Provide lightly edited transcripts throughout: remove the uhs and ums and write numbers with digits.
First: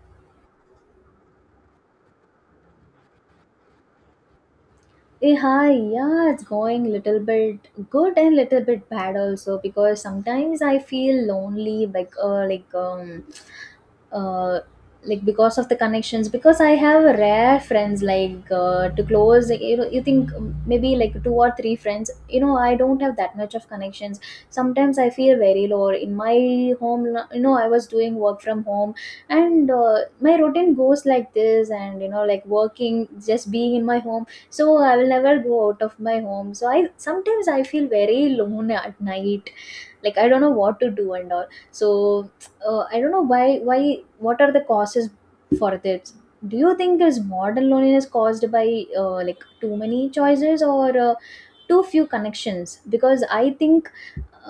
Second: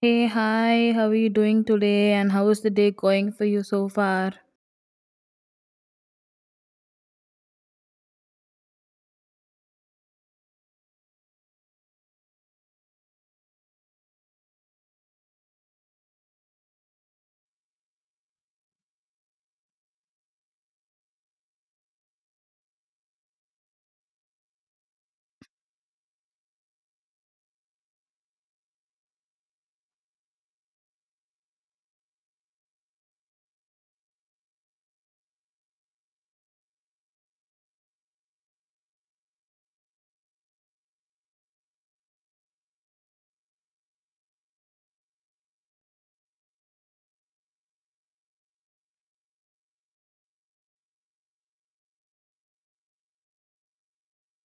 Hey, hi, how are you doing today? And how is the day going for you so far? Hi, yeah, it's going little bit good and little bit bad also because sometimes I feel lonely, uh, like because of the connections. Because I have rare friends, like to close, you know, you think maybe like two or three friends. You know, I don't have that much of connections. Sometimes I feel very low. In my home, you know, I was doing work from home, and my routine goes like this, and you know, like working, just being in my home, so I will never go out of my home, so I sometimes I feel very alone at night, like I don't know what to do and all. So I don't know why what are the causes for this. Do you think this modern loneliness caused by like too many choices or too few connections? Because I think,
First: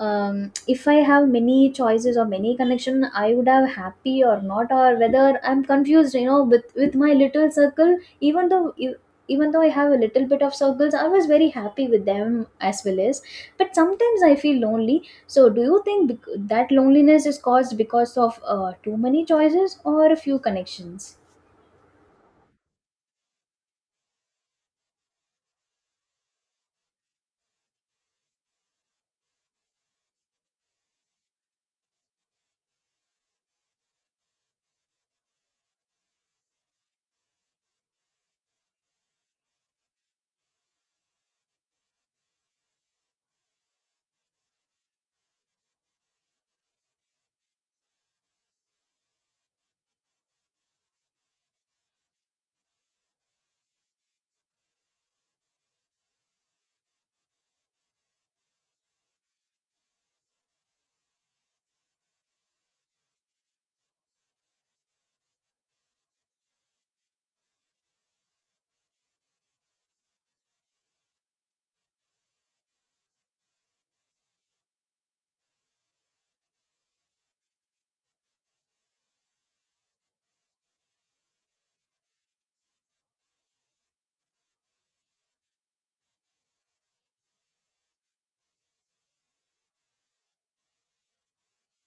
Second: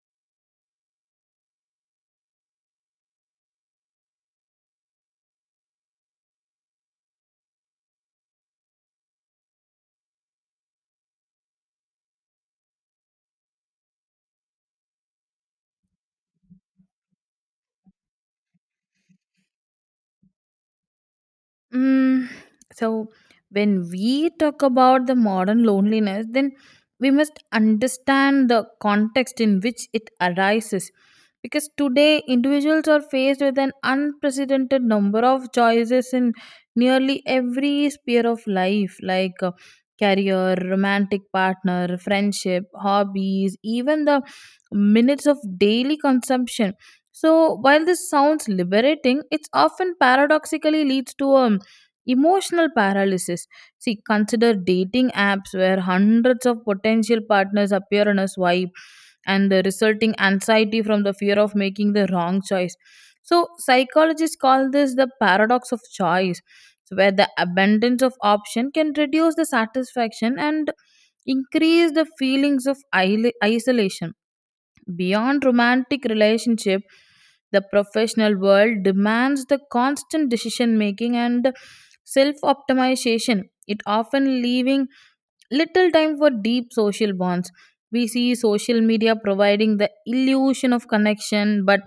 if I have many choices or many connection I would have happy or not, or whether I'm confused, you know, with my little circle. Even though even though I have a little bit of circles I was very happy with them as well, as but sometimes I feel lonely. So do you think that loneliness is caused because of too many choices or a few connections? Mm, so when we talk about the modern loneliness, then we must understand the context in which it arises. Because today individuals are faced with an unprecedented number of choices in nearly every sphere of life, like career, romantic partner, friendship, hobbies, even the minutes of daily consumption. So while this sounds liberating, it's often paradoxically leads to a emotional paralysis. See, consider dating apps where hundreds of potential partners appear on a swipe, and the resulting anxiety from the fear of making the wrong choice. So psychologists call this the paradox of choice, so where the abundance of option can reduce the satisfaction and increase the feelings of isolation. Beyond romantic relationship, the professional world demands the constant decision making and self optimization. It often leaving little time for deep social bonds. We see social media providing the illusion of connection, but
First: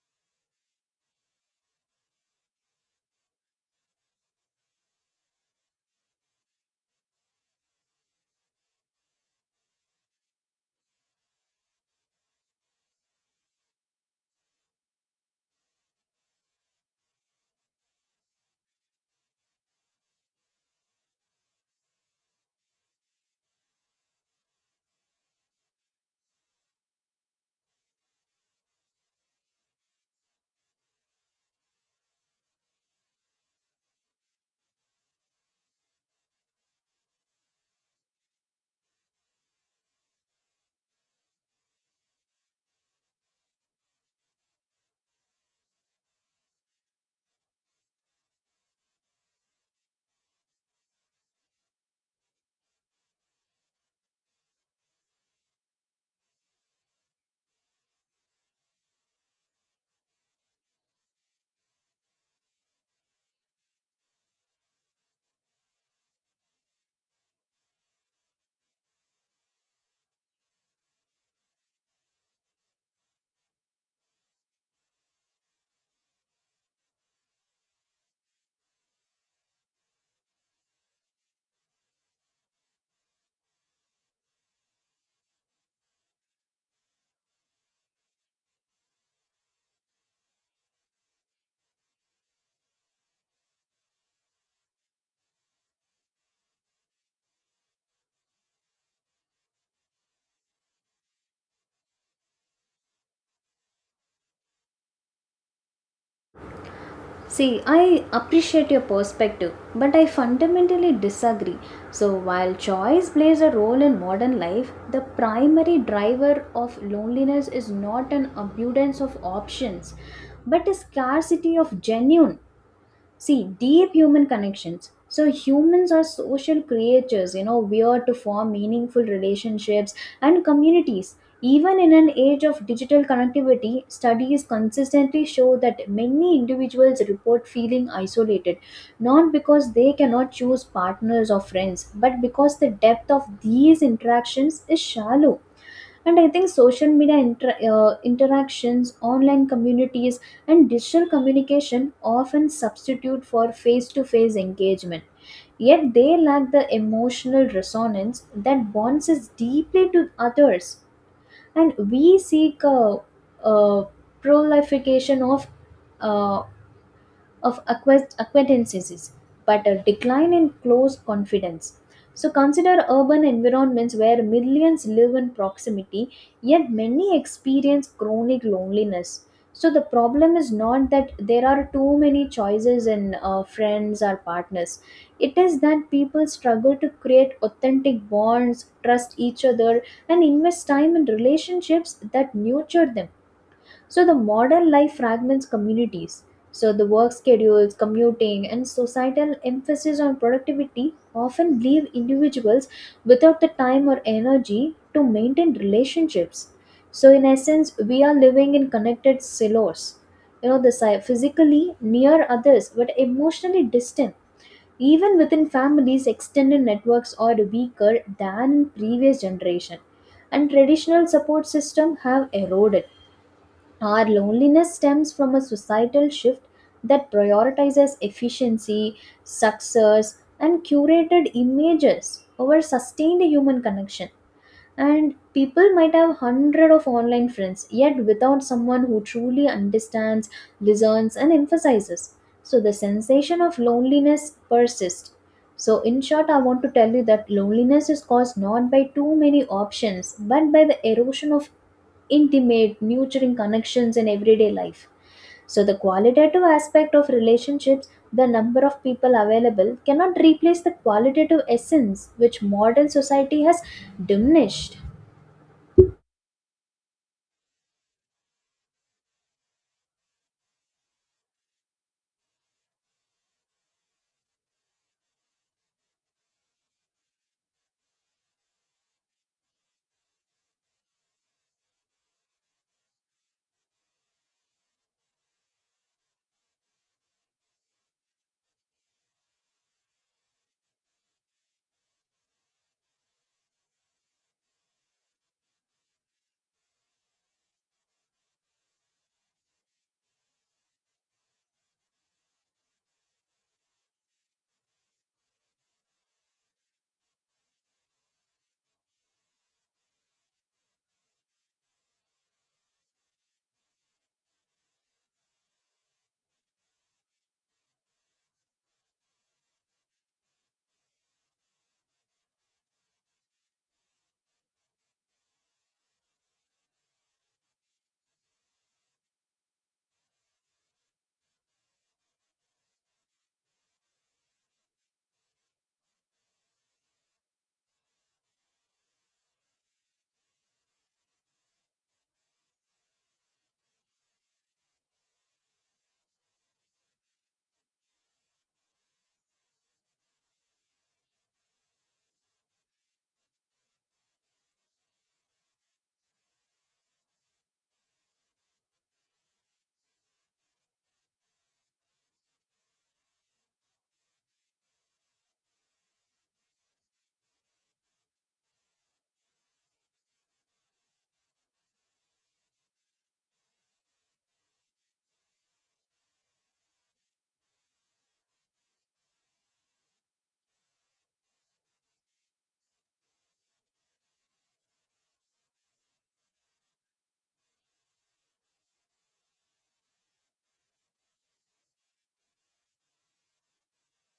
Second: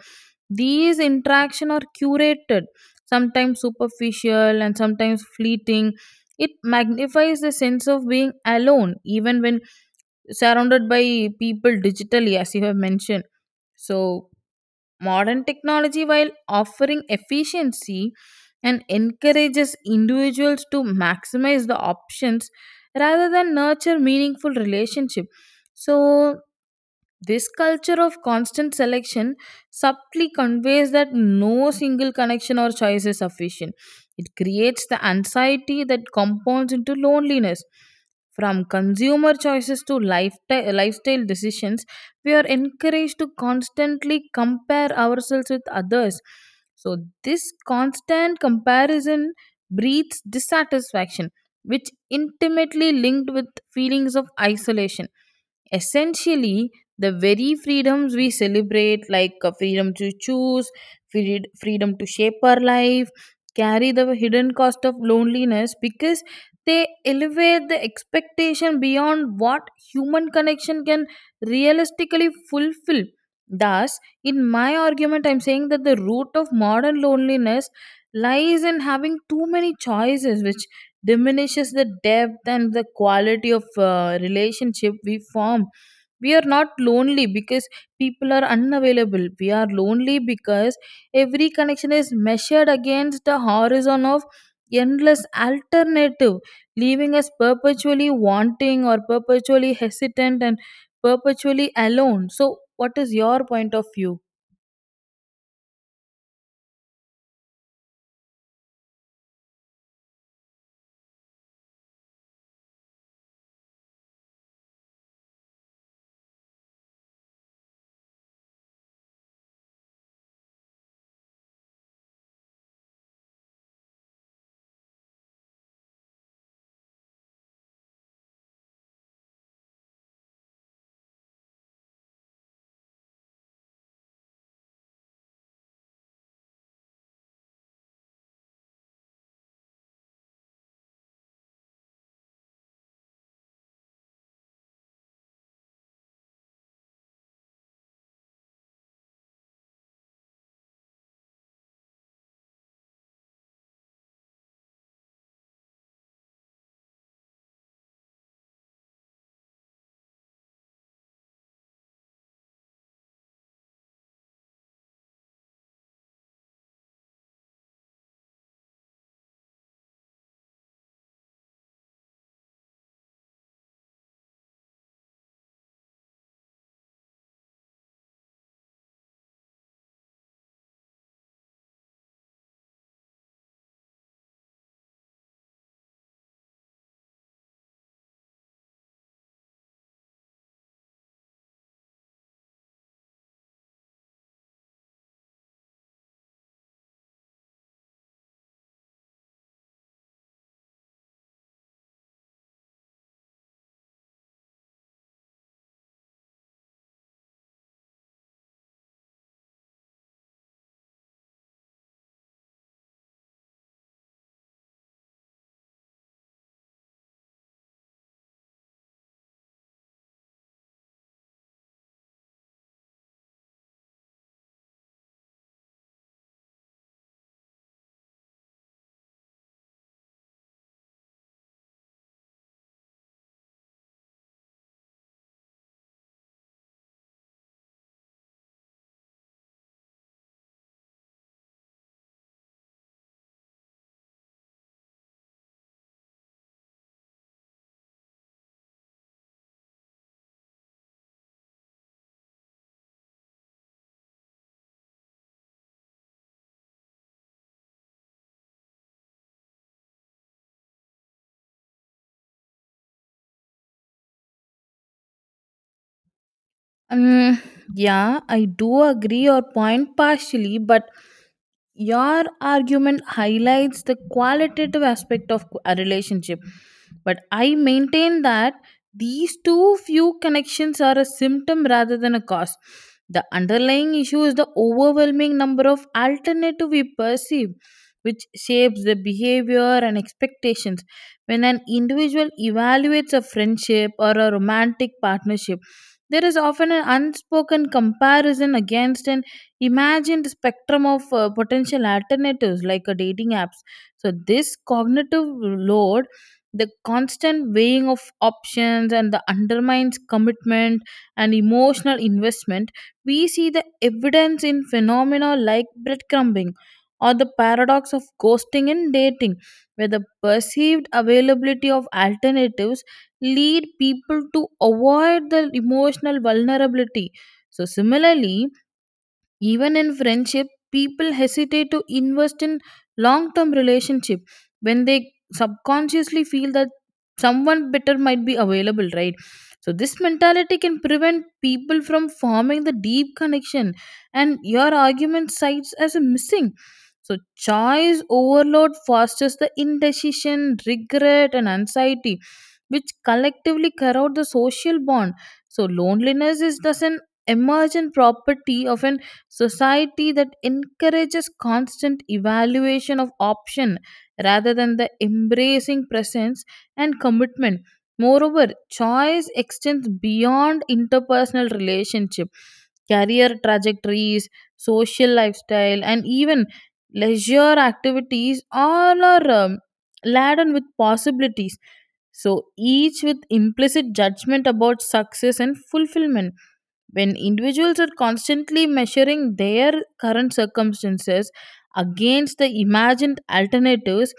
these interactions are curated, sometimes superficial and sometimes fleeting. It magnifies the sense of being alone, even when surrounded by people digitally, as you have mentioned. So modern technology, while offering efficiency and encourages individuals to maximize the options rather than nurture meaningful relationship, so this culture of constant selection subtly conveys that no single connection or choice is sufficient. It creates the anxiety that compounds into loneliness. From consumer choices to lifestyle decisions, we are encouraged to constantly compare ourselves with others. So this constant comparison breeds dissatisfaction, which intimately linked with feelings of isolation. Essentially, the very freedoms we celebrate, like freedom to choose, freedom to shape our life, carry the hidden cost of loneliness, because they elevate the expectation beyond what human connection can realistically fulfill. Thus, in my argument, I'm saying that the root of modern loneliness lies in having too many choices, which diminishes the depth and the quality of relationship we form. We are not lonely because people are unavailable. We are lonely because every connection is measured against the horizon of endless alternative, leaving us perpetually wanting or perpetually hesitant and perpetually alone. So what is your point of view? See, I appreciate your perspective, but I fundamentally disagree. So, while choice plays a role in modern life, the primary driver of loneliness is not an abundance of options, but a scarcity of genuine. See, deep human connections. So, humans are social creatures, you know, we are to form meaningful relationships and communities. Even in an age of digital connectivity, studies consistently show that many individuals report feeling isolated, not because they cannot choose partners or friends, but because the depth of these interactions is shallow. And I think social media interactions, online communities, and digital communication often substitute for face to face engagement, yet they lack the emotional resonance that bonds us deeply to others. And we seek a proliferation of uh, acquaintances, but a decline in close confidence. So consider urban environments where millions live in proximity, yet many experience chronic loneliness. So the problem is not that there are too many choices in friends or partners. It is that people struggle to create authentic bonds, trust each other, and invest time in relationships that nurture them. So the modern life fragments communities. So the work schedules, commuting, and societal emphasis on productivity often leave individuals without the time or energy to maintain relationships. So in essence, we are living in connected silos. You know, the physically near others but emotionally distant. Even within families extended networks are weaker than in previous generation and traditional support system have eroded. Our loneliness stems from a societal shift that prioritizes efficiency, success, and curated images over sustained human connection. And people might have hundred of online friends yet without someone who truly understands, listens, and emphasizes. So the sensation of loneliness persists. So in short, I want to tell you that loneliness is caused not by too many options, but by the erosion of intimate nurturing connections in everyday life. So, the qualitative aspect of relationships, the number of people available, cannot replace the qualitative essence which modern society has diminished. Um, yeah, I do agree your point partially, but your argument highlights the qualitative aspect of a relationship. But I maintain that these too few connections are a symptom rather than a cause. The underlying issue is the overwhelming number of alternative we perceive, which shapes the behavior and expectations. When an individual evaluates a friendship or a romantic partnership, there is often an unspoken comparison against an imagined spectrum of potential alternatives, like a dating apps. So this cognitive load, the constant weighing of options, and the undermines commitment and emotional investment. We see the evidence in phenomena like breadcrumbing or the paradox of ghosting in dating, where the perceived availability of alternatives lead people to avoid the emotional vulnerability. So similarly, even in friendship, people hesitate to invest in long term relationship when they subconsciously feel that someone better might be available, right? So this mentality can prevent people from forming the deep connection and your argument cites as a missing. So choice overload fosters the indecision, regret and anxiety, which collectively corrode the social bond. So loneliness is thus an emergent property of an society that encourages constant evaluation of option rather than the embracing presence and commitment. Moreover, choice extends beyond interpersonal relationship, career trajectories, social lifestyle, and even leisure activities, all are laden with possibilities. So each with implicit judgment about success and fulfillment. When individuals are constantly measuring their current circumstances against the imagined alternatives,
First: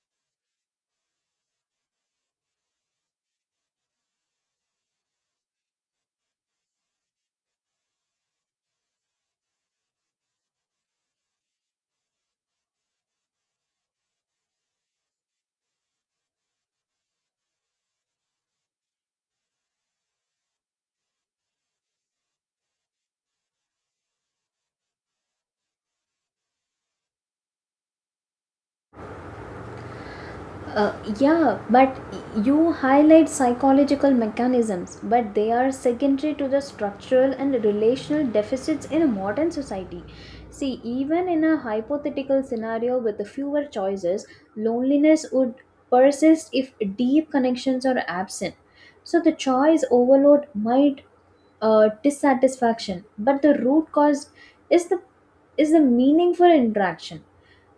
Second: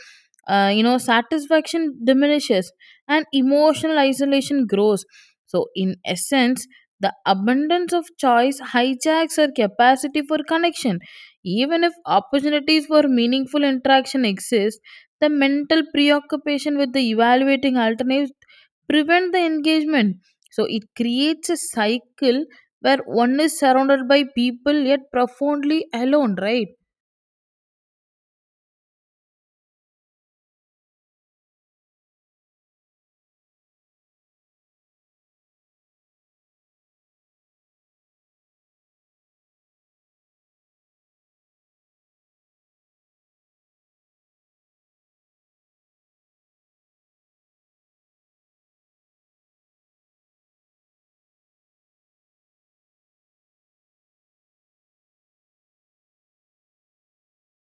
satisfaction diminishes and emotional isolation grows. So in essence, the abundance of choice hijacks our capacity for connection. Even if opportunities for meaningful interaction exist, the mental preoccupation with the evaluating alternatives prevent the engagement. So it creates a cycle where one is surrounded by people yet profoundly alone, right? Yeah, but you highlight psychological mechanisms, but they are secondary to the structural and relational deficits in a modern society. See, even in a hypothetical scenario with fewer choices, loneliness would persist if deep connections are absent. So, the choice overload might dissatisfaction, but the root cause is the is the meaningful interaction.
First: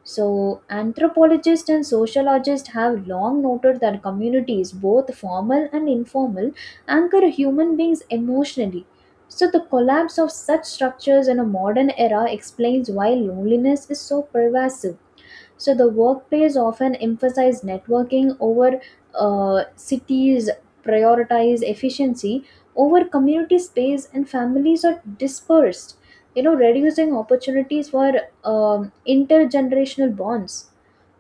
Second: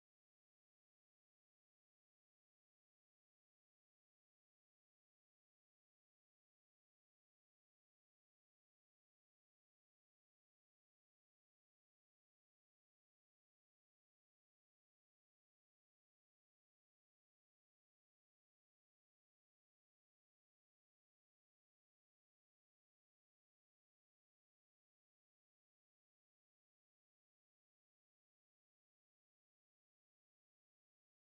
So, anthropologists and sociologists have long noted that communities, both formal and informal, anchor human beings emotionally. So, the collapse of such structures in a modern era explains why loneliness is so pervasive. So the workplace often emphasize networking over cities, prioritize efficiency over community space, and families are dispersed. You know, reducing opportunities for intergenerational bonds.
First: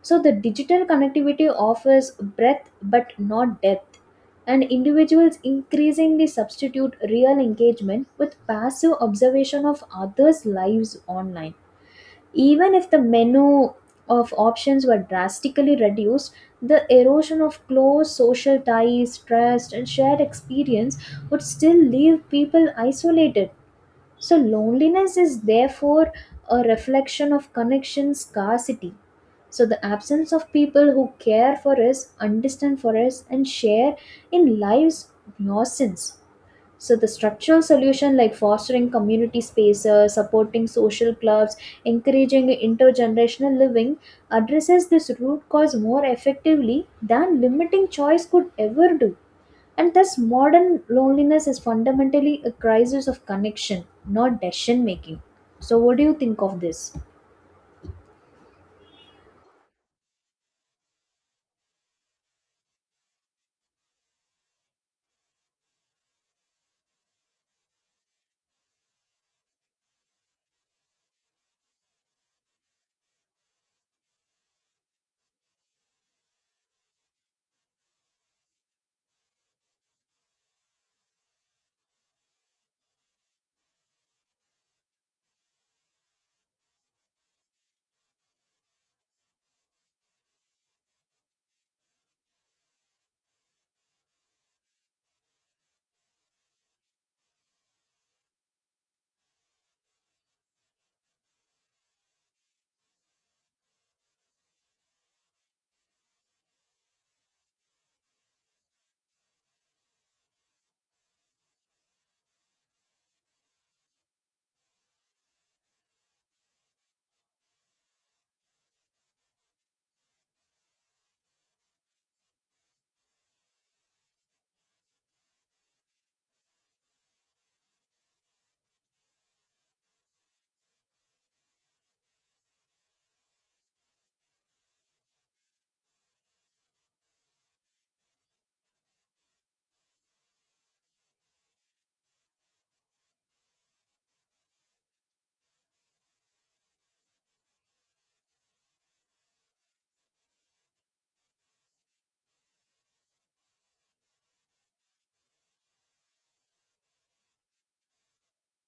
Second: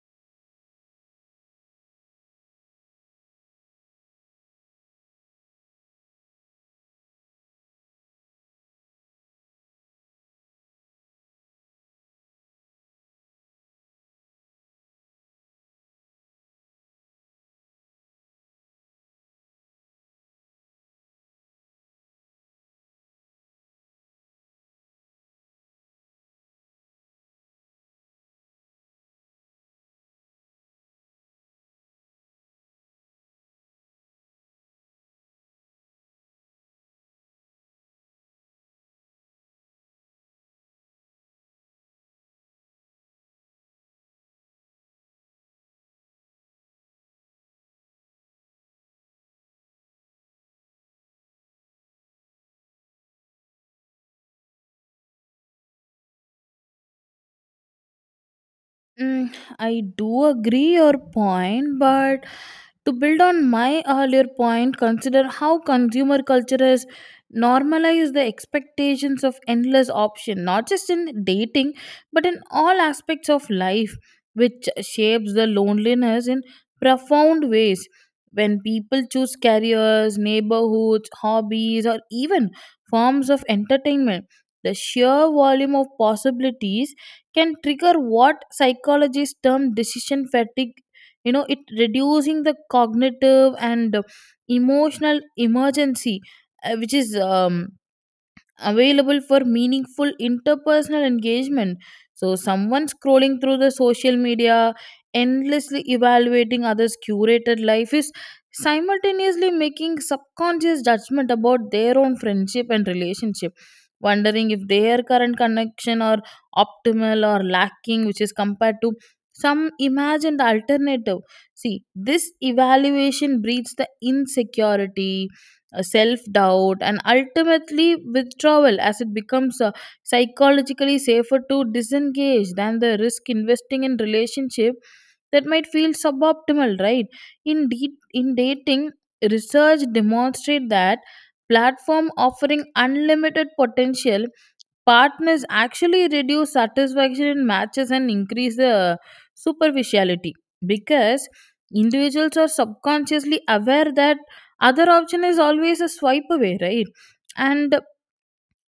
So the digital connectivity offers breadth but not depth, and individuals increasingly substitute real engagement with passive observation of others' lives online. Even if the menu of options were drastically reduced, the erosion of close social ties, trust, and shared experience would still leave people isolated. So, loneliness is therefore a reflection of connection scarcity. So, the absence of people who care for us, understand for us, and share in life's nuisance. So the structural solution like fostering community spaces, supporting social clubs, encouraging intergenerational living addresses this root cause more effectively than limiting choice could ever do. And thus modern loneliness is fundamentally a crisis of connection, not decision making. So what do you think of this? Mm, I do agree your point, but to build on my earlier point, consider how consumer culture has normalized the expectations of endless option, not just in dating, but in all aspects of life, which shapes the loneliness in profound ways. When people choose careers, neighborhoods, hobbies, or even forms of entertainment, the sheer volume of possibilities can trigger what psychologists term decision fatigue. You know, it reducing the cognitive and emotional emergency, which is available for meaningful interpersonal engagement. So someone scrolling through the social media, endlessly evaluating others' curated life, is simultaneously making subconscious judgment about their own friendship and relationship, wondering if their current connection are optimal or lacking, which is compared to some imagined alternative. See, this evaluation breeds the insecurity, self doubt, and ultimately withdrawal, as it becomes psychologically safer to disengage than the risk investing in relationship that might feel suboptimal, right? In dating, research demonstrate that platform offering unlimited potential partners actually reduce satisfaction in matches and increase the superficiality, because individuals are subconsciously aware that other option is always a swipe away, right? And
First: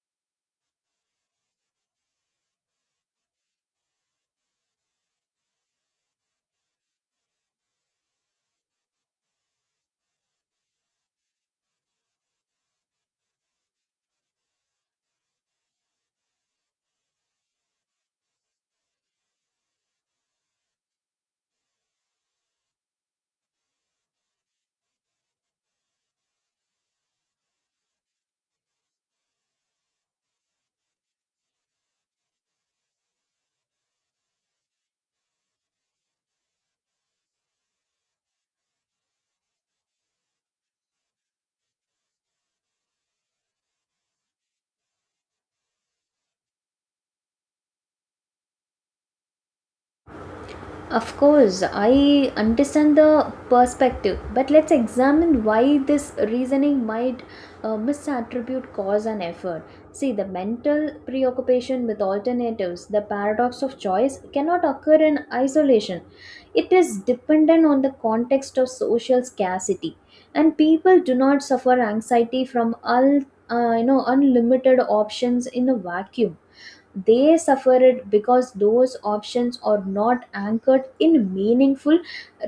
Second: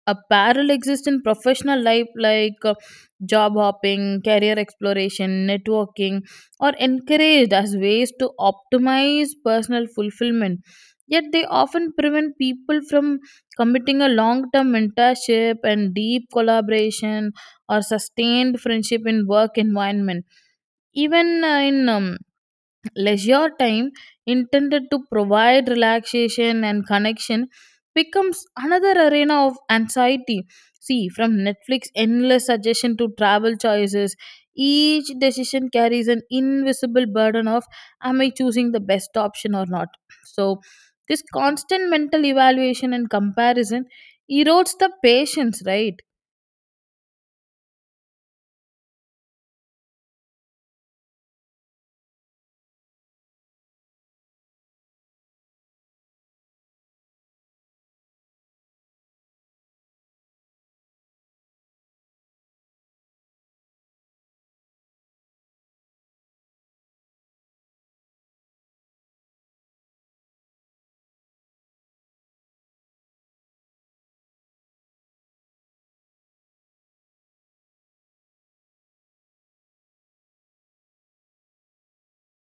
apparel exists in professional life, like job hopping, career exploration, networking, or encouraged as ways to optimize personal fulfillment, yet they often prevent people from committing a long-term mentorship and deep collaboration or sustained friendship in work environment. Even in leisure time intended to provide relaxation and connection becomes another arena of anxiety. See, from Netflix endless suggestion to travel choices, each decision carries an invisible burden of am I choosing the best option or not. So this constant mental evaluation and comparison erodes the patience, right? Of course, I understand the perspective, but let's examine why this reasoning might misattribute cause and effort. See, the mental preoccupation with alternatives, the paradox of choice, cannot occur in isolation. It is dependent on the context of social scarcity, and people do not suffer anxiety from all, you know, unlimited options in a vacuum. They suffer it because those options are not anchored in meaningful,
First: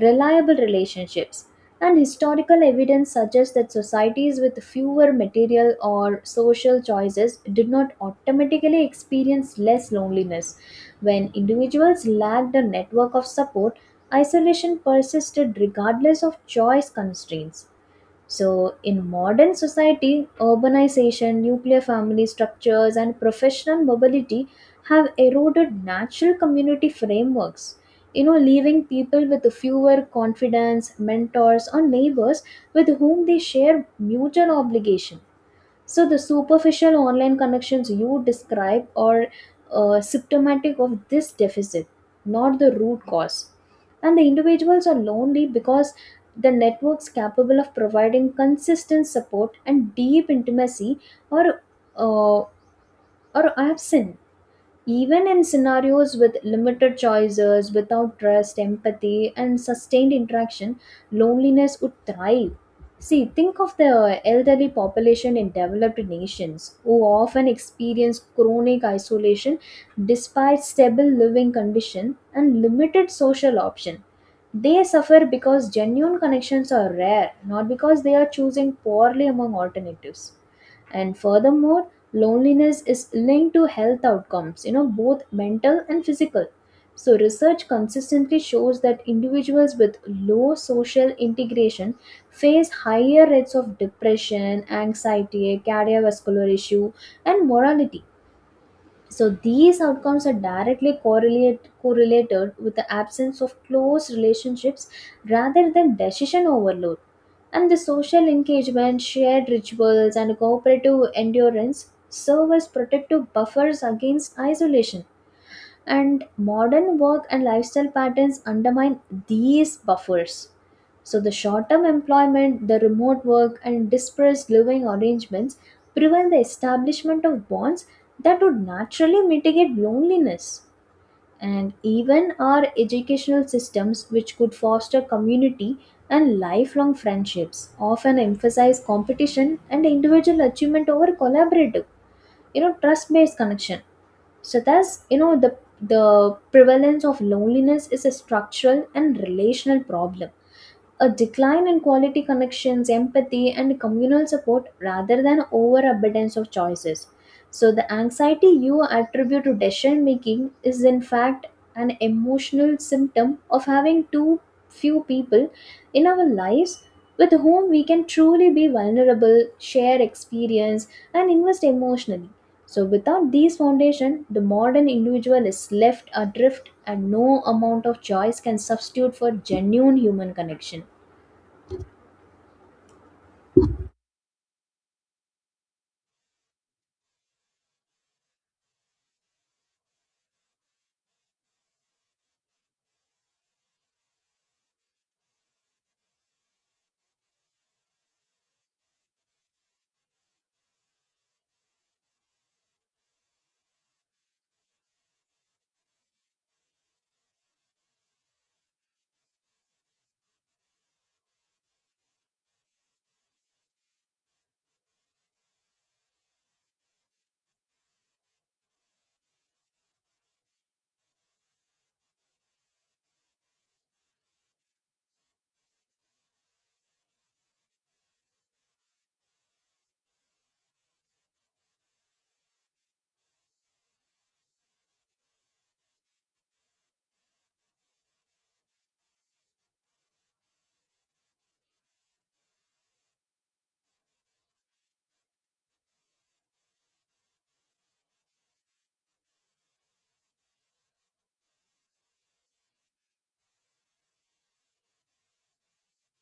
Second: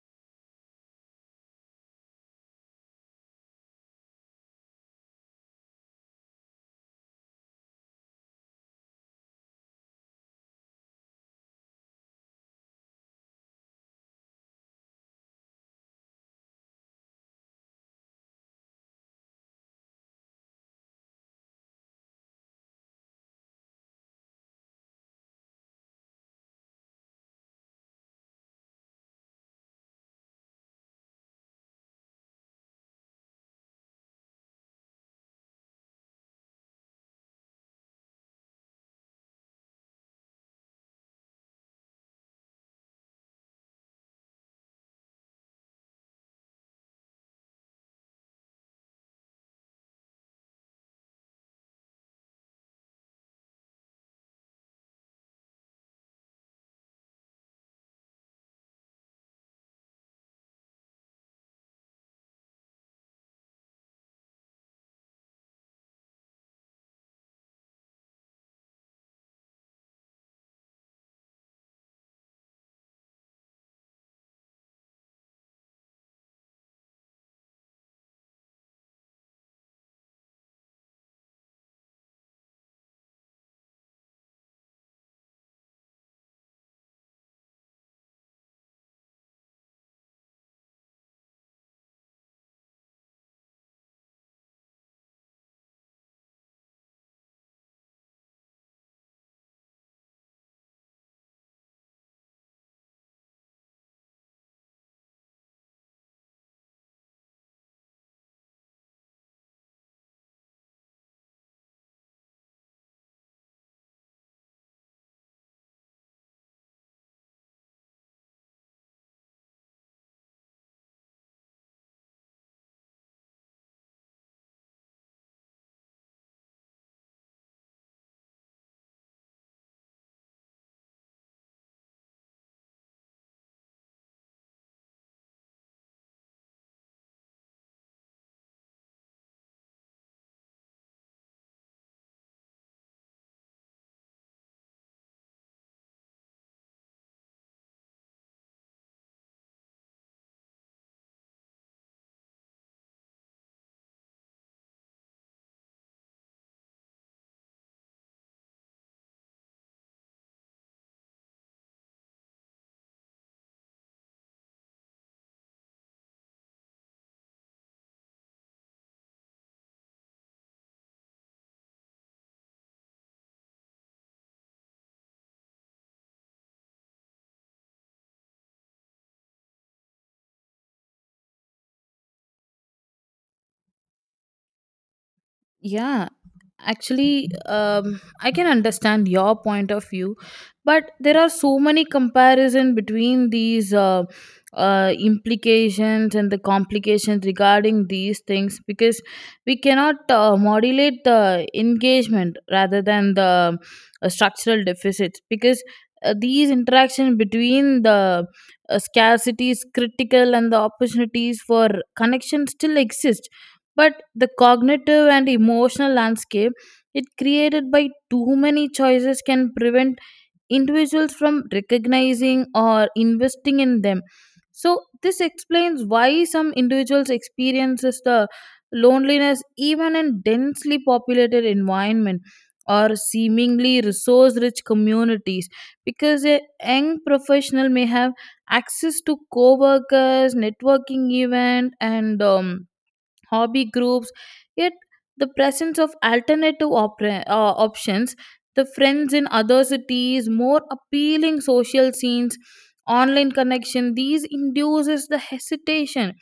reliable relationships. And historical evidence suggests that societies with fewer material or social choices did not automatically experience less loneliness. When individuals lacked a network of support, isolation persisted regardless of choice constraints. So, in modern society, urbanization, nuclear family structures, and professional mobility have eroded natural community frameworks. You know, leaving people with fewer confidants, mentors, or neighbors with whom they share mutual obligation. So the superficial online connections you describe are symptomatic of this deficit, not the root cause. And the individuals are lonely because the networks capable of providing consistent support and deep intimacy are uh, are absent. Even in scenarios with limited choices, without trust, empathy, and sustained interaction, loneliness would thrive. See, think of the elderly population in developed nations who often experience chronic isolation despite stable living condition and limited social option. They suffer because genuine connections are rare, not because they are choosing poorly among alternatives. And furthermore, loneliness is linked to health outcomes, you know, both mental and physical. So research consistently shows that individuals with low social integration face higher rates of depression, anxiety, cardiovascular issue, and mortality. So these outcomes are directly correlated with the absence of close relationships rather than decision overload. And the social engagement, shared rituals, and cooperative endurance serve as protective buffers against isolation, and modern work and lifestyle patterns undermine these buffers. So, the short term employment, the remote work, and dispersed living arrangements prevent the establishment of bonds that would naturally mitigate loneliness. And even our educational systems, which could foster community and lifelong friendships, often emphasize competition and individual achievement over collaborative, you know, trust based connection. So thus, you know, the prevalence of loneliness is a structural and relational problem, a decline in quality connections, empathy, and communal support rather than overabundance of choices. So, the anxiety you attribute to decision making is in fact an emotional symptom of having too few people in our lives with whom we can truly be vulnerable, share experience, and invest emotionally. So, without these foundation, the modern individual is left adrift, and no amount of choice can substitute for genuine human connection. Yeah, actually, I can understand your point of view, but there are so many comparison between these implications and the complications regarding these things, because we cannot modulate the engagement rather than the structural deficits, because these interaction between the scarcities critical and the opportunities for connection still exist, but the cognitive and emotional landscape it created by too many choices can prevent individuals from recognizing or investing in them. So this explains why some individuals experiences the loneliness even in densely populated environment or seemingly resource rich communities, because a young professional may have access to co-workers, networking event, and hobby groups, yet the presence of options, the friends in other cities, more appealing social scenes, online connection, these induces the hesitation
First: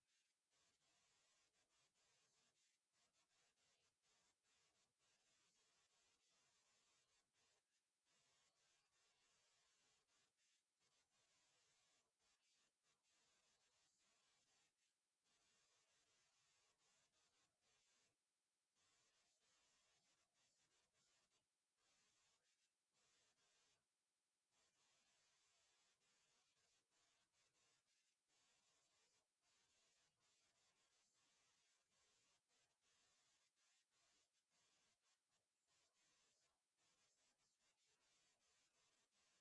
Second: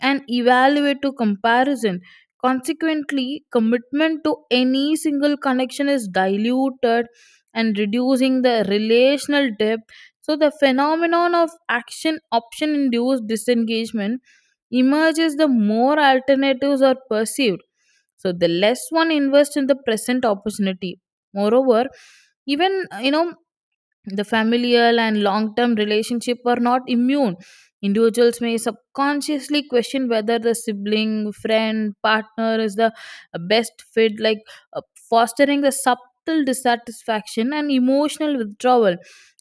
and evaluate to comparison. Consequently, commitment to any single connection is diluted and reducing the relational depth. So the phenomenon of action option induced disengagement emerges, the more alternatives are perceived. So the less one invests in the present opportunity. Moreover, even, you know, the familial and long term relationship are not immune. Individuals may subconsciously question whether the sibling, friend, partner is the best fit, like, uh, fostering the subtle dissatisfaction and emotional withdrawal.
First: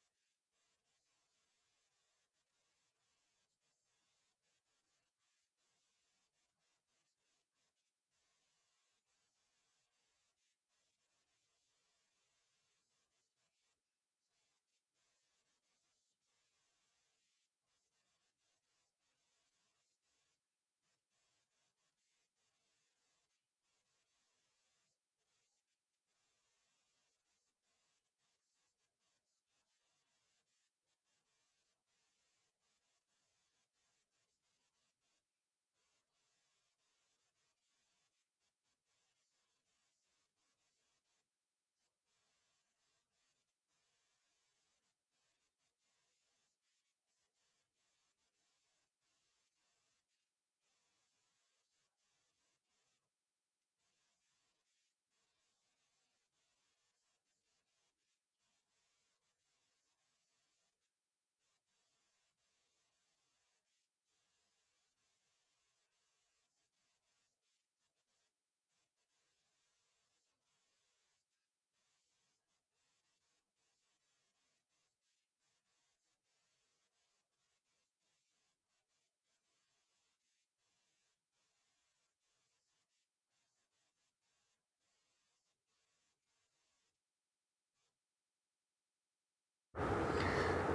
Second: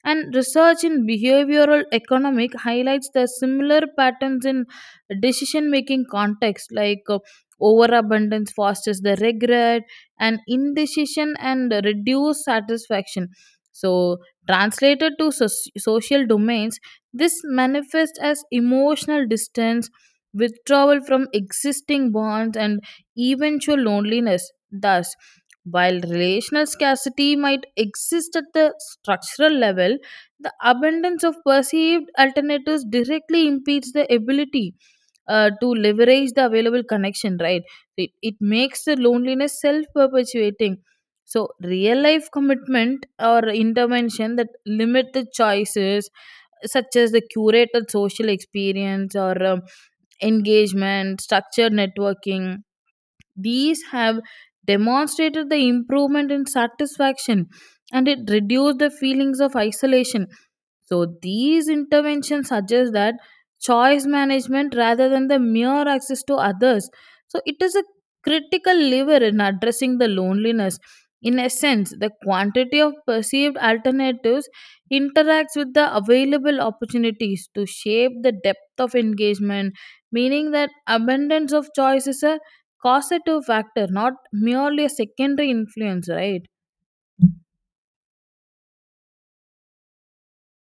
And research in behavioral economic highlights the similar patterns in decision making context, like overabundance fosters the regret and indecision and reduced satisfaction. So translated to social domains, this manifests as emotional distance, withdrawal from existing bonds, and eventual loneliness. Thus, while relational scarcity might exist at the structural level, the abundance of perceived alternatives directly impedes the ability to leverage the available connection, right? It makes the loneliness self perpetuating. So real life commitment or intervention that limited choices, such as the curated social experience or engagement, structured networking, these have demonstrated the improvement in satisfaction and it reduced the feelings of isolation. So these interventions suggest that choice management rather than the mere access to others. So it is a critical lever in addressing the loneliness. In essence, the quantity of perceived alternatives interacts with the available opportunities to shape the depth of engagement, meaning that abundance of choice is a causative factor, not merely a secondary influence, right?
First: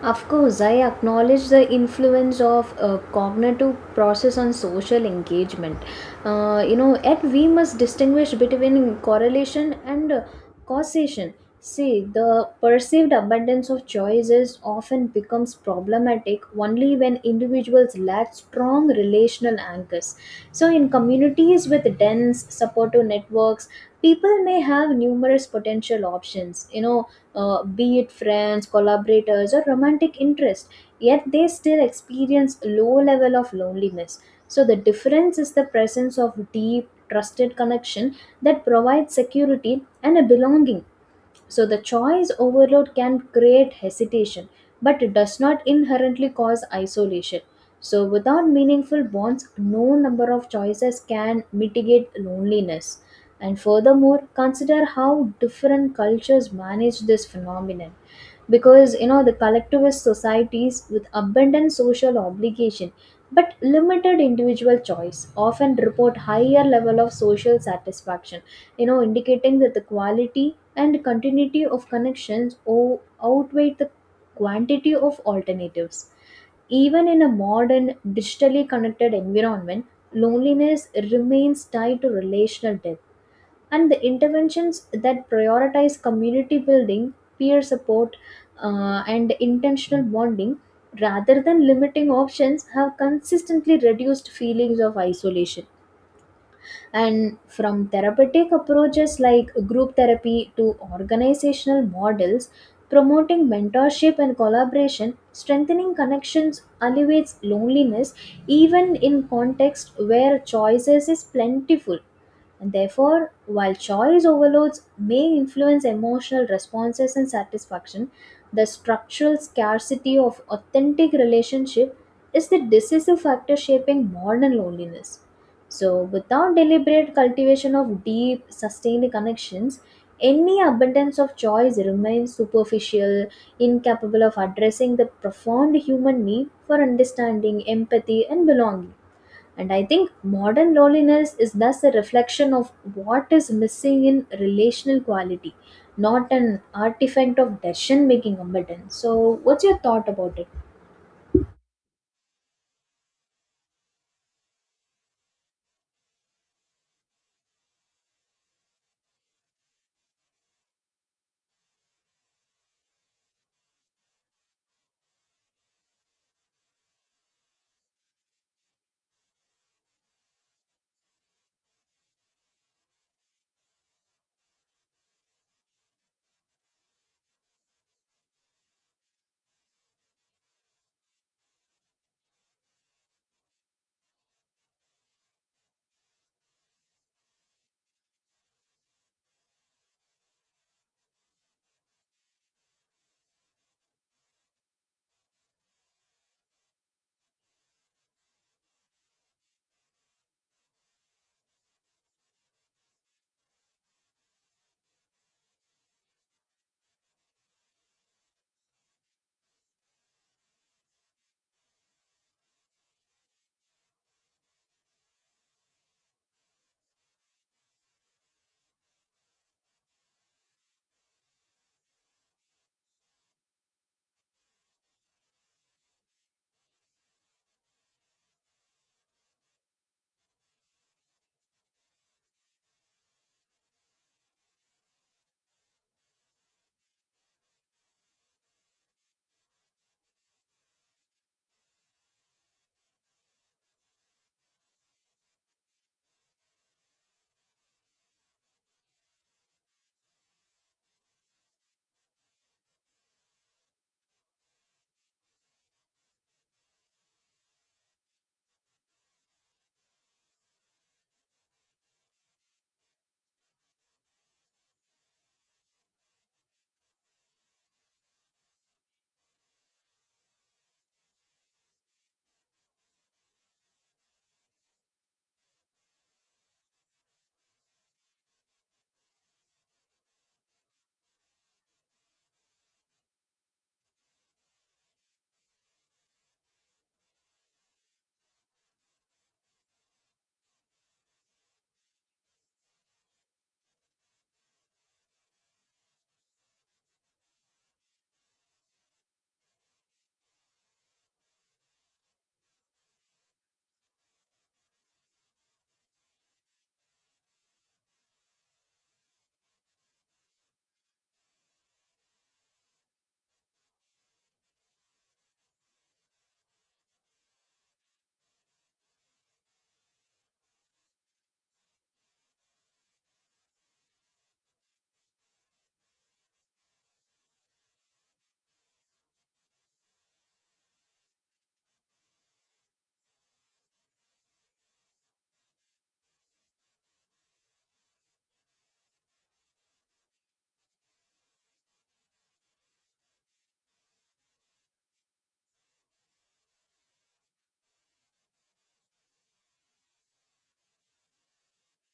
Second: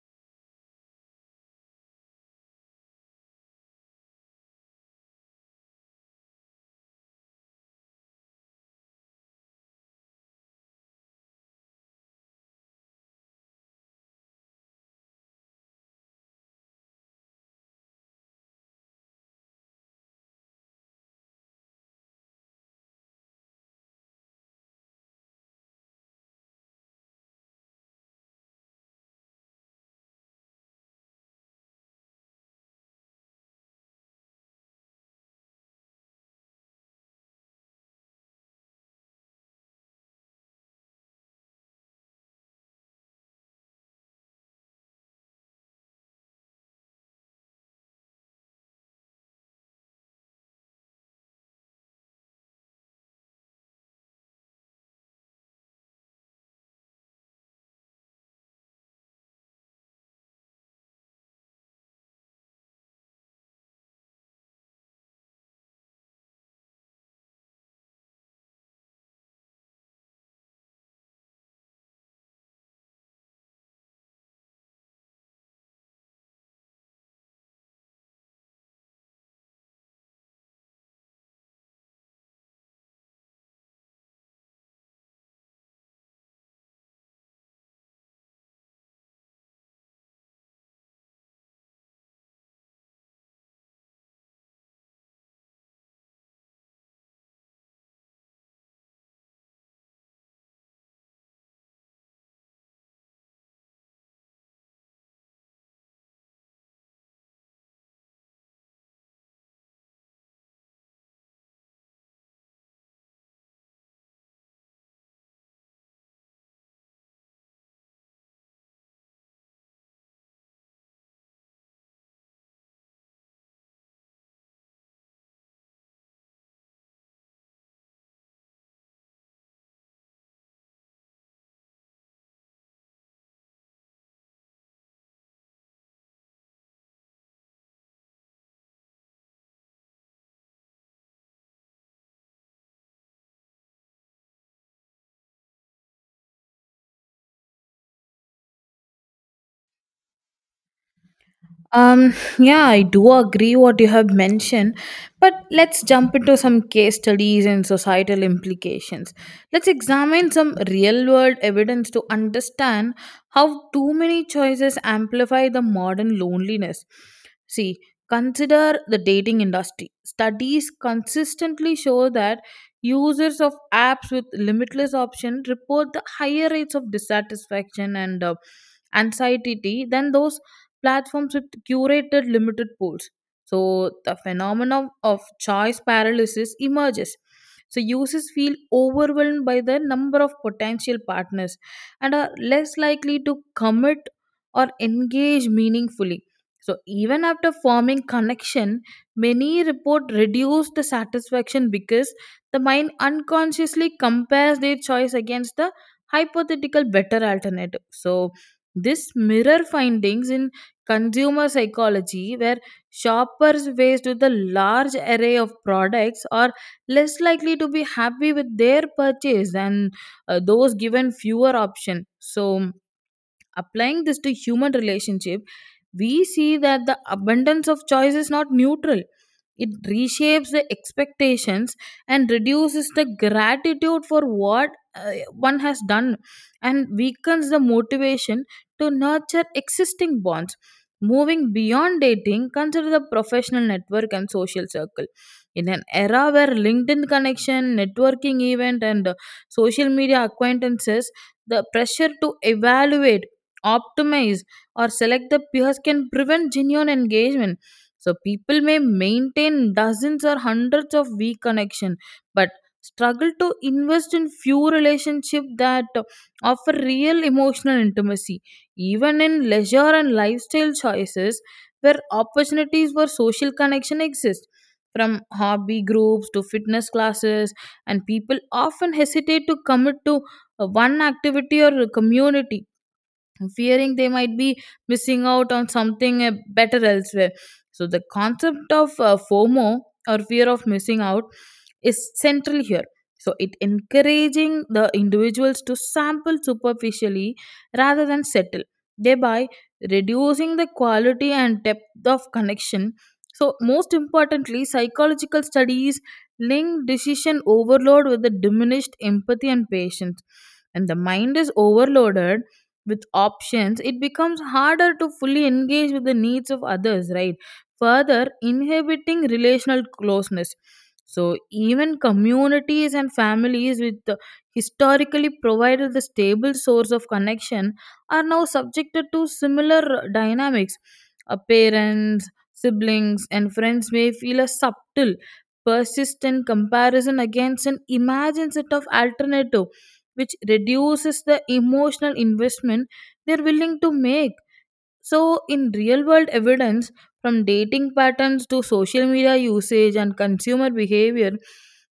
Of course, I acknowledge the influence of cognitive process on social engagement. You know, yet we must distinguish between correlation and causation. See, the perceived abundance of choices often becomes problematic only when individuals lack strong relational anchors. So, in communities with dense supportive networks, people may have numerous potential options. You know, be it friends, collaborators, or romantic interest, yet they still experience low level of loneliness. So the difference is the presence of deep, trusted connection that provides security and a belonging. So the choice overload can create hesitation, but it does not inherently cause isolation. So without meaningful bonds, no number of choices can mitigate loneliness. And furthermore, consider how different cultures manage this phenomenon, because you know the collectivist societies with abundant social obligation but limited individual choice often report higher level of social satisfaction, you know, indicating that the quality and continuity of connections outweigh the quantity of alternatives. Even in a modern digitally connected environment, loneliness remains tied to relational depth, and the interventions that prioritize community building, peer support, and intentional bonding rather than limiting options have consistently reduced feelings of isolation. And from therapeutic approaches like group therapy to organizational models, promoting mentorship and collaboration, strengthening connections alleviates loneliness even in context where choices is plentiful. Therefore, while choice overloads may influence emotional responses and satisfaction, the structural scarcity of authentic relationship is the decisive factor shaping modern loneliness. So, without deliberate cultivation of deep, sustained connections, any abundance of choice remains superficial, incapable of addressing the profound human need for understanding, empathy, and belonging. And I think modern loneliness is thus a reflection of what is missing in relational quality, not an artifact of decision making abundance. So, what's your thought about it? Yeah, I do agree what you have mentioned, but let's jump into some case studies and societal implications. Let's examine some real world evidence to understand how too many choices amplify the modern loneliness. See, consider the dating industry. Studies consistently show that users of apps with limitless options report the higher rates of dissatisfaction and anxiety than those platforms with curated limited pools. So the phenomenon of choice paralysis emerges. So users feel overwhelmed by the number of potential partners and are less likely to commit or engage meaningfully. So even after forming connection, many report reduce the satisfaction because the mind unconsciously compares their choice against the hypothetical better alternative. So this mirror findings in consumer psychology, where shoppers faced with a large array of products are less likely to be happy with their purchase than those given fewer options. So applying this to human relationship, we see that the abundance of choice is not neutral. It reshapes the expectations and reduces the gratitude for what one has done, and weakens the motivation to nurture existing bonds. Moving beyond dating, consider the professional network and social circle. In an era where LinkedIn connection, networking event, and social media acquaintances, the pressure to evaluate, optimize, or select the peers can prevent genuine engagement. So people may maintain dozens or hundreds of weak connection but struggle to invest in few relationship that offer real emotional intimacy. Even in leisure and lifestyle choices where opportunities for social connection exist, from hobby groups to fitness classes, and people often hesitate to commit to one activity or a community, fearing they might be missing out on something better elsewhere. So the concept of FOMO, or fear of missing out, is central here. So it encouraging the individuals to sample superficially rather than settle, thereby reducing the quality and depth of connection. So most importantly, psychological studies link decision overload with the diminished empathy and patience. And the mind is overloaded with options, it becomes harder to fully engage with the needs of others, right? Further, inhibiting relational closeness. So even communities and families with historically provided the stable source of connection are now subjected to similar dynamics. Parents, siblings, and friends may feel a subtle, persistent comparison against an imagined set of alternative, which reduces the emotional investment they're willing to make. So in real world evidence, from dating patterns to social media usage and consumer behavior,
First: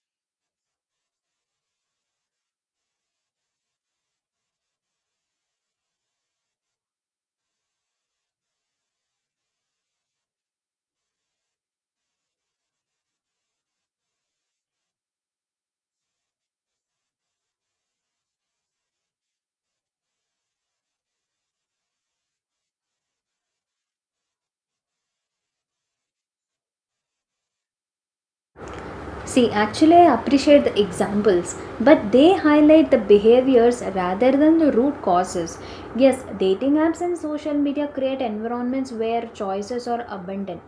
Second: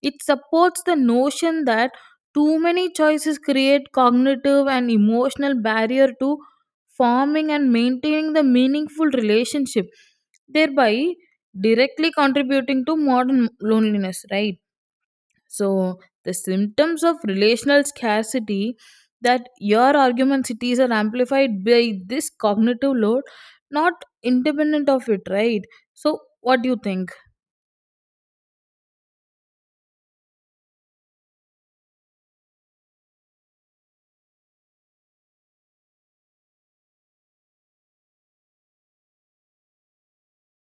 it supports the notion that too many choices create cognitive and emotional barrier to forming and maintaining the meaningful relationship, thereby directly contributing to modern loneliness, right? So the symptoms of relational scarcity that your argumentations are amplified by this cognitive load, not independent of it, right? So what do you think? See, actually, I appreciate the examples, but they highlight the behaviors rather than the root causes. Yes, dating apps and social media create environments where choices are abundant.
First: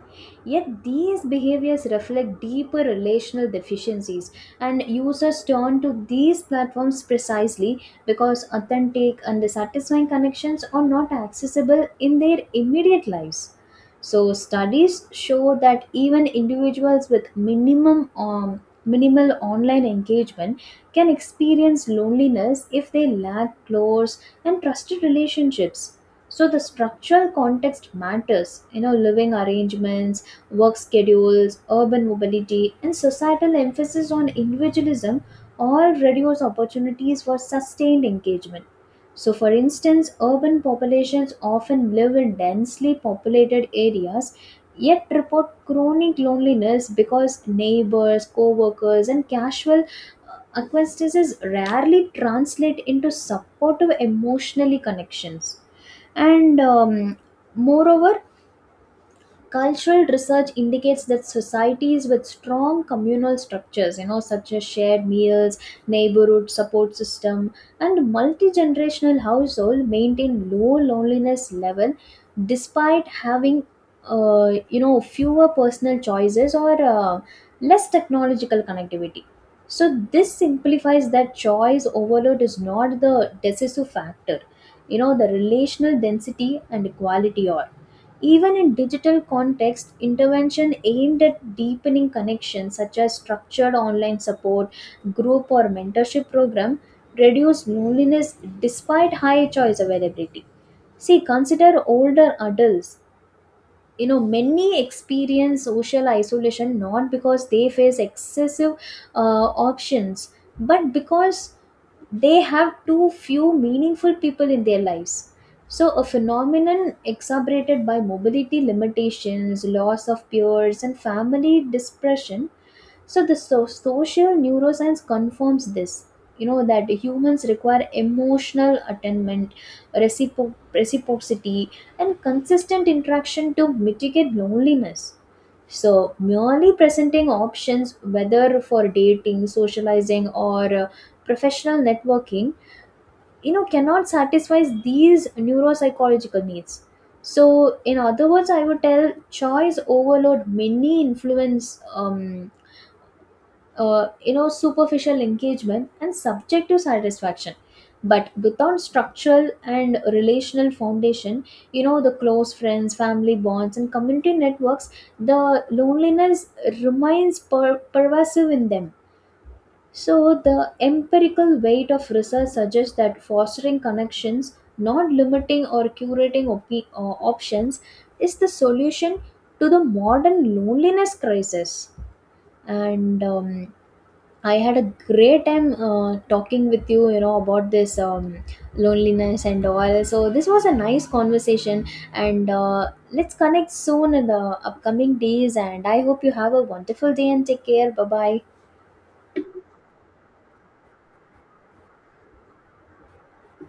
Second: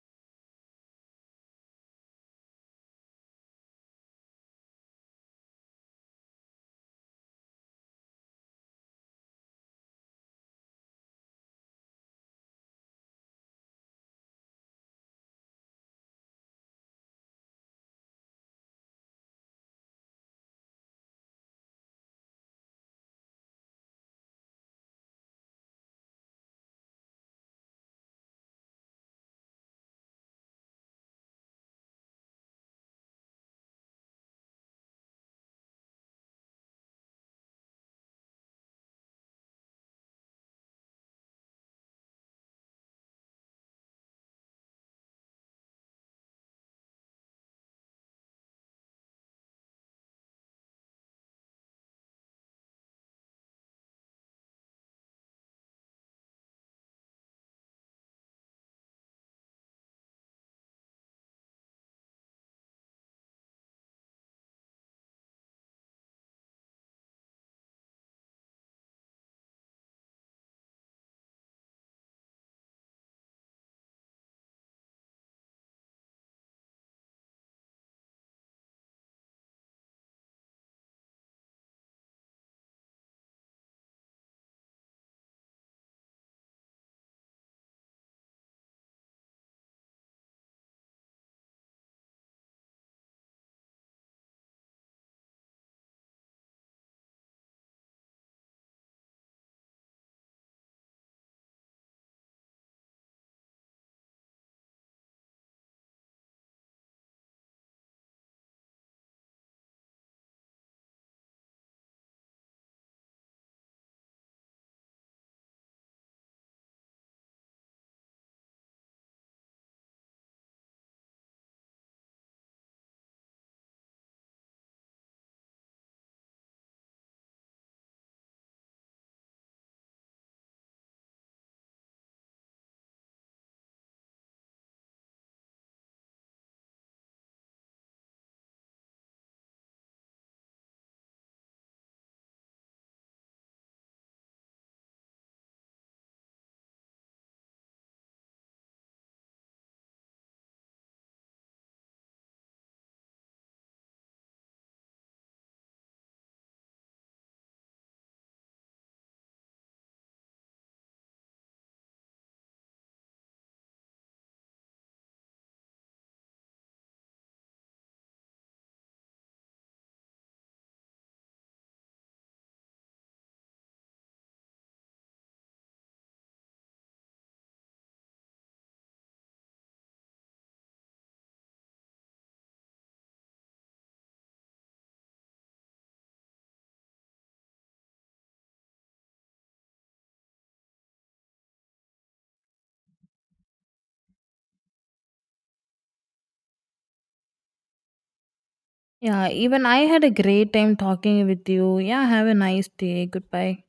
Yet, these behaviors reflect deeper relational deficiencies, and users turn to these platforms precisely because authentic and satisfying connections are not accessible in their immediate lives. So studies show that even individuals with minimum minimal online engagement can experience loneliness if they lack close and trusted relationships. So the structural context matters, you know, living arrangements, work schedules, urban mobility, and societal emphasis on individualism all reduce opportunities for sustained engagement. So, for instance, urban populations often live in densely populated areas yet report chronic loneliness because neighbors, co workers, and casual acquaintances rarely translate into supportive emotionally connections. And moreover, cultural research indicates that societies with strong communal structures, you know, such as shared meals, neighborhood support system, and multi-generational household maintain low loneliness level despite having, you know, fewer personal choices or less technological connectivity. So this simplifies that choice overload is not the decisive factor. You know, the relational density and equality are. Even in digital context, intervention aimed at deepening connections such as structured online support, group or mentorship program reduce loneliness despite high choice availability. See, consider older adults, you know, many experience social isolation not because they face excessive options, but because they have too few meaningful people in their lives. So a phenomenon exacerbated by mobility limitations, loss of peers, and family dispersion. So the social neuroscience confirms this. You know that humans require emotional attainment, reciprocity, and consistent interaction to mitigate loneliness. So merely presenting options, whether for dating, socializing, or professional networking, you know, cannot satisfy these neuropsychological needs. So, in other words, I would tell choice overload many influence um, you know superficial engagement and subjective satisfaction, but without structural and relational foundation, you know, the close friends, family bonds, and community networks, the loneliness remains pervasive in them. So the empirical weight of research suggests that fostering connections, not limiting or curating options, is the solution to the modern loneliness crisis. And I had a great time talking with you, you know, about this loneliness and all. So this was a nice conversation, and let's connect soon in the upcoming days. And I hope you have a wonderful day and take care. Bye bye. Yeah, even I had a great time talking with you. Yeah, have a nice day. Goodbye.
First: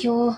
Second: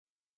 Yo.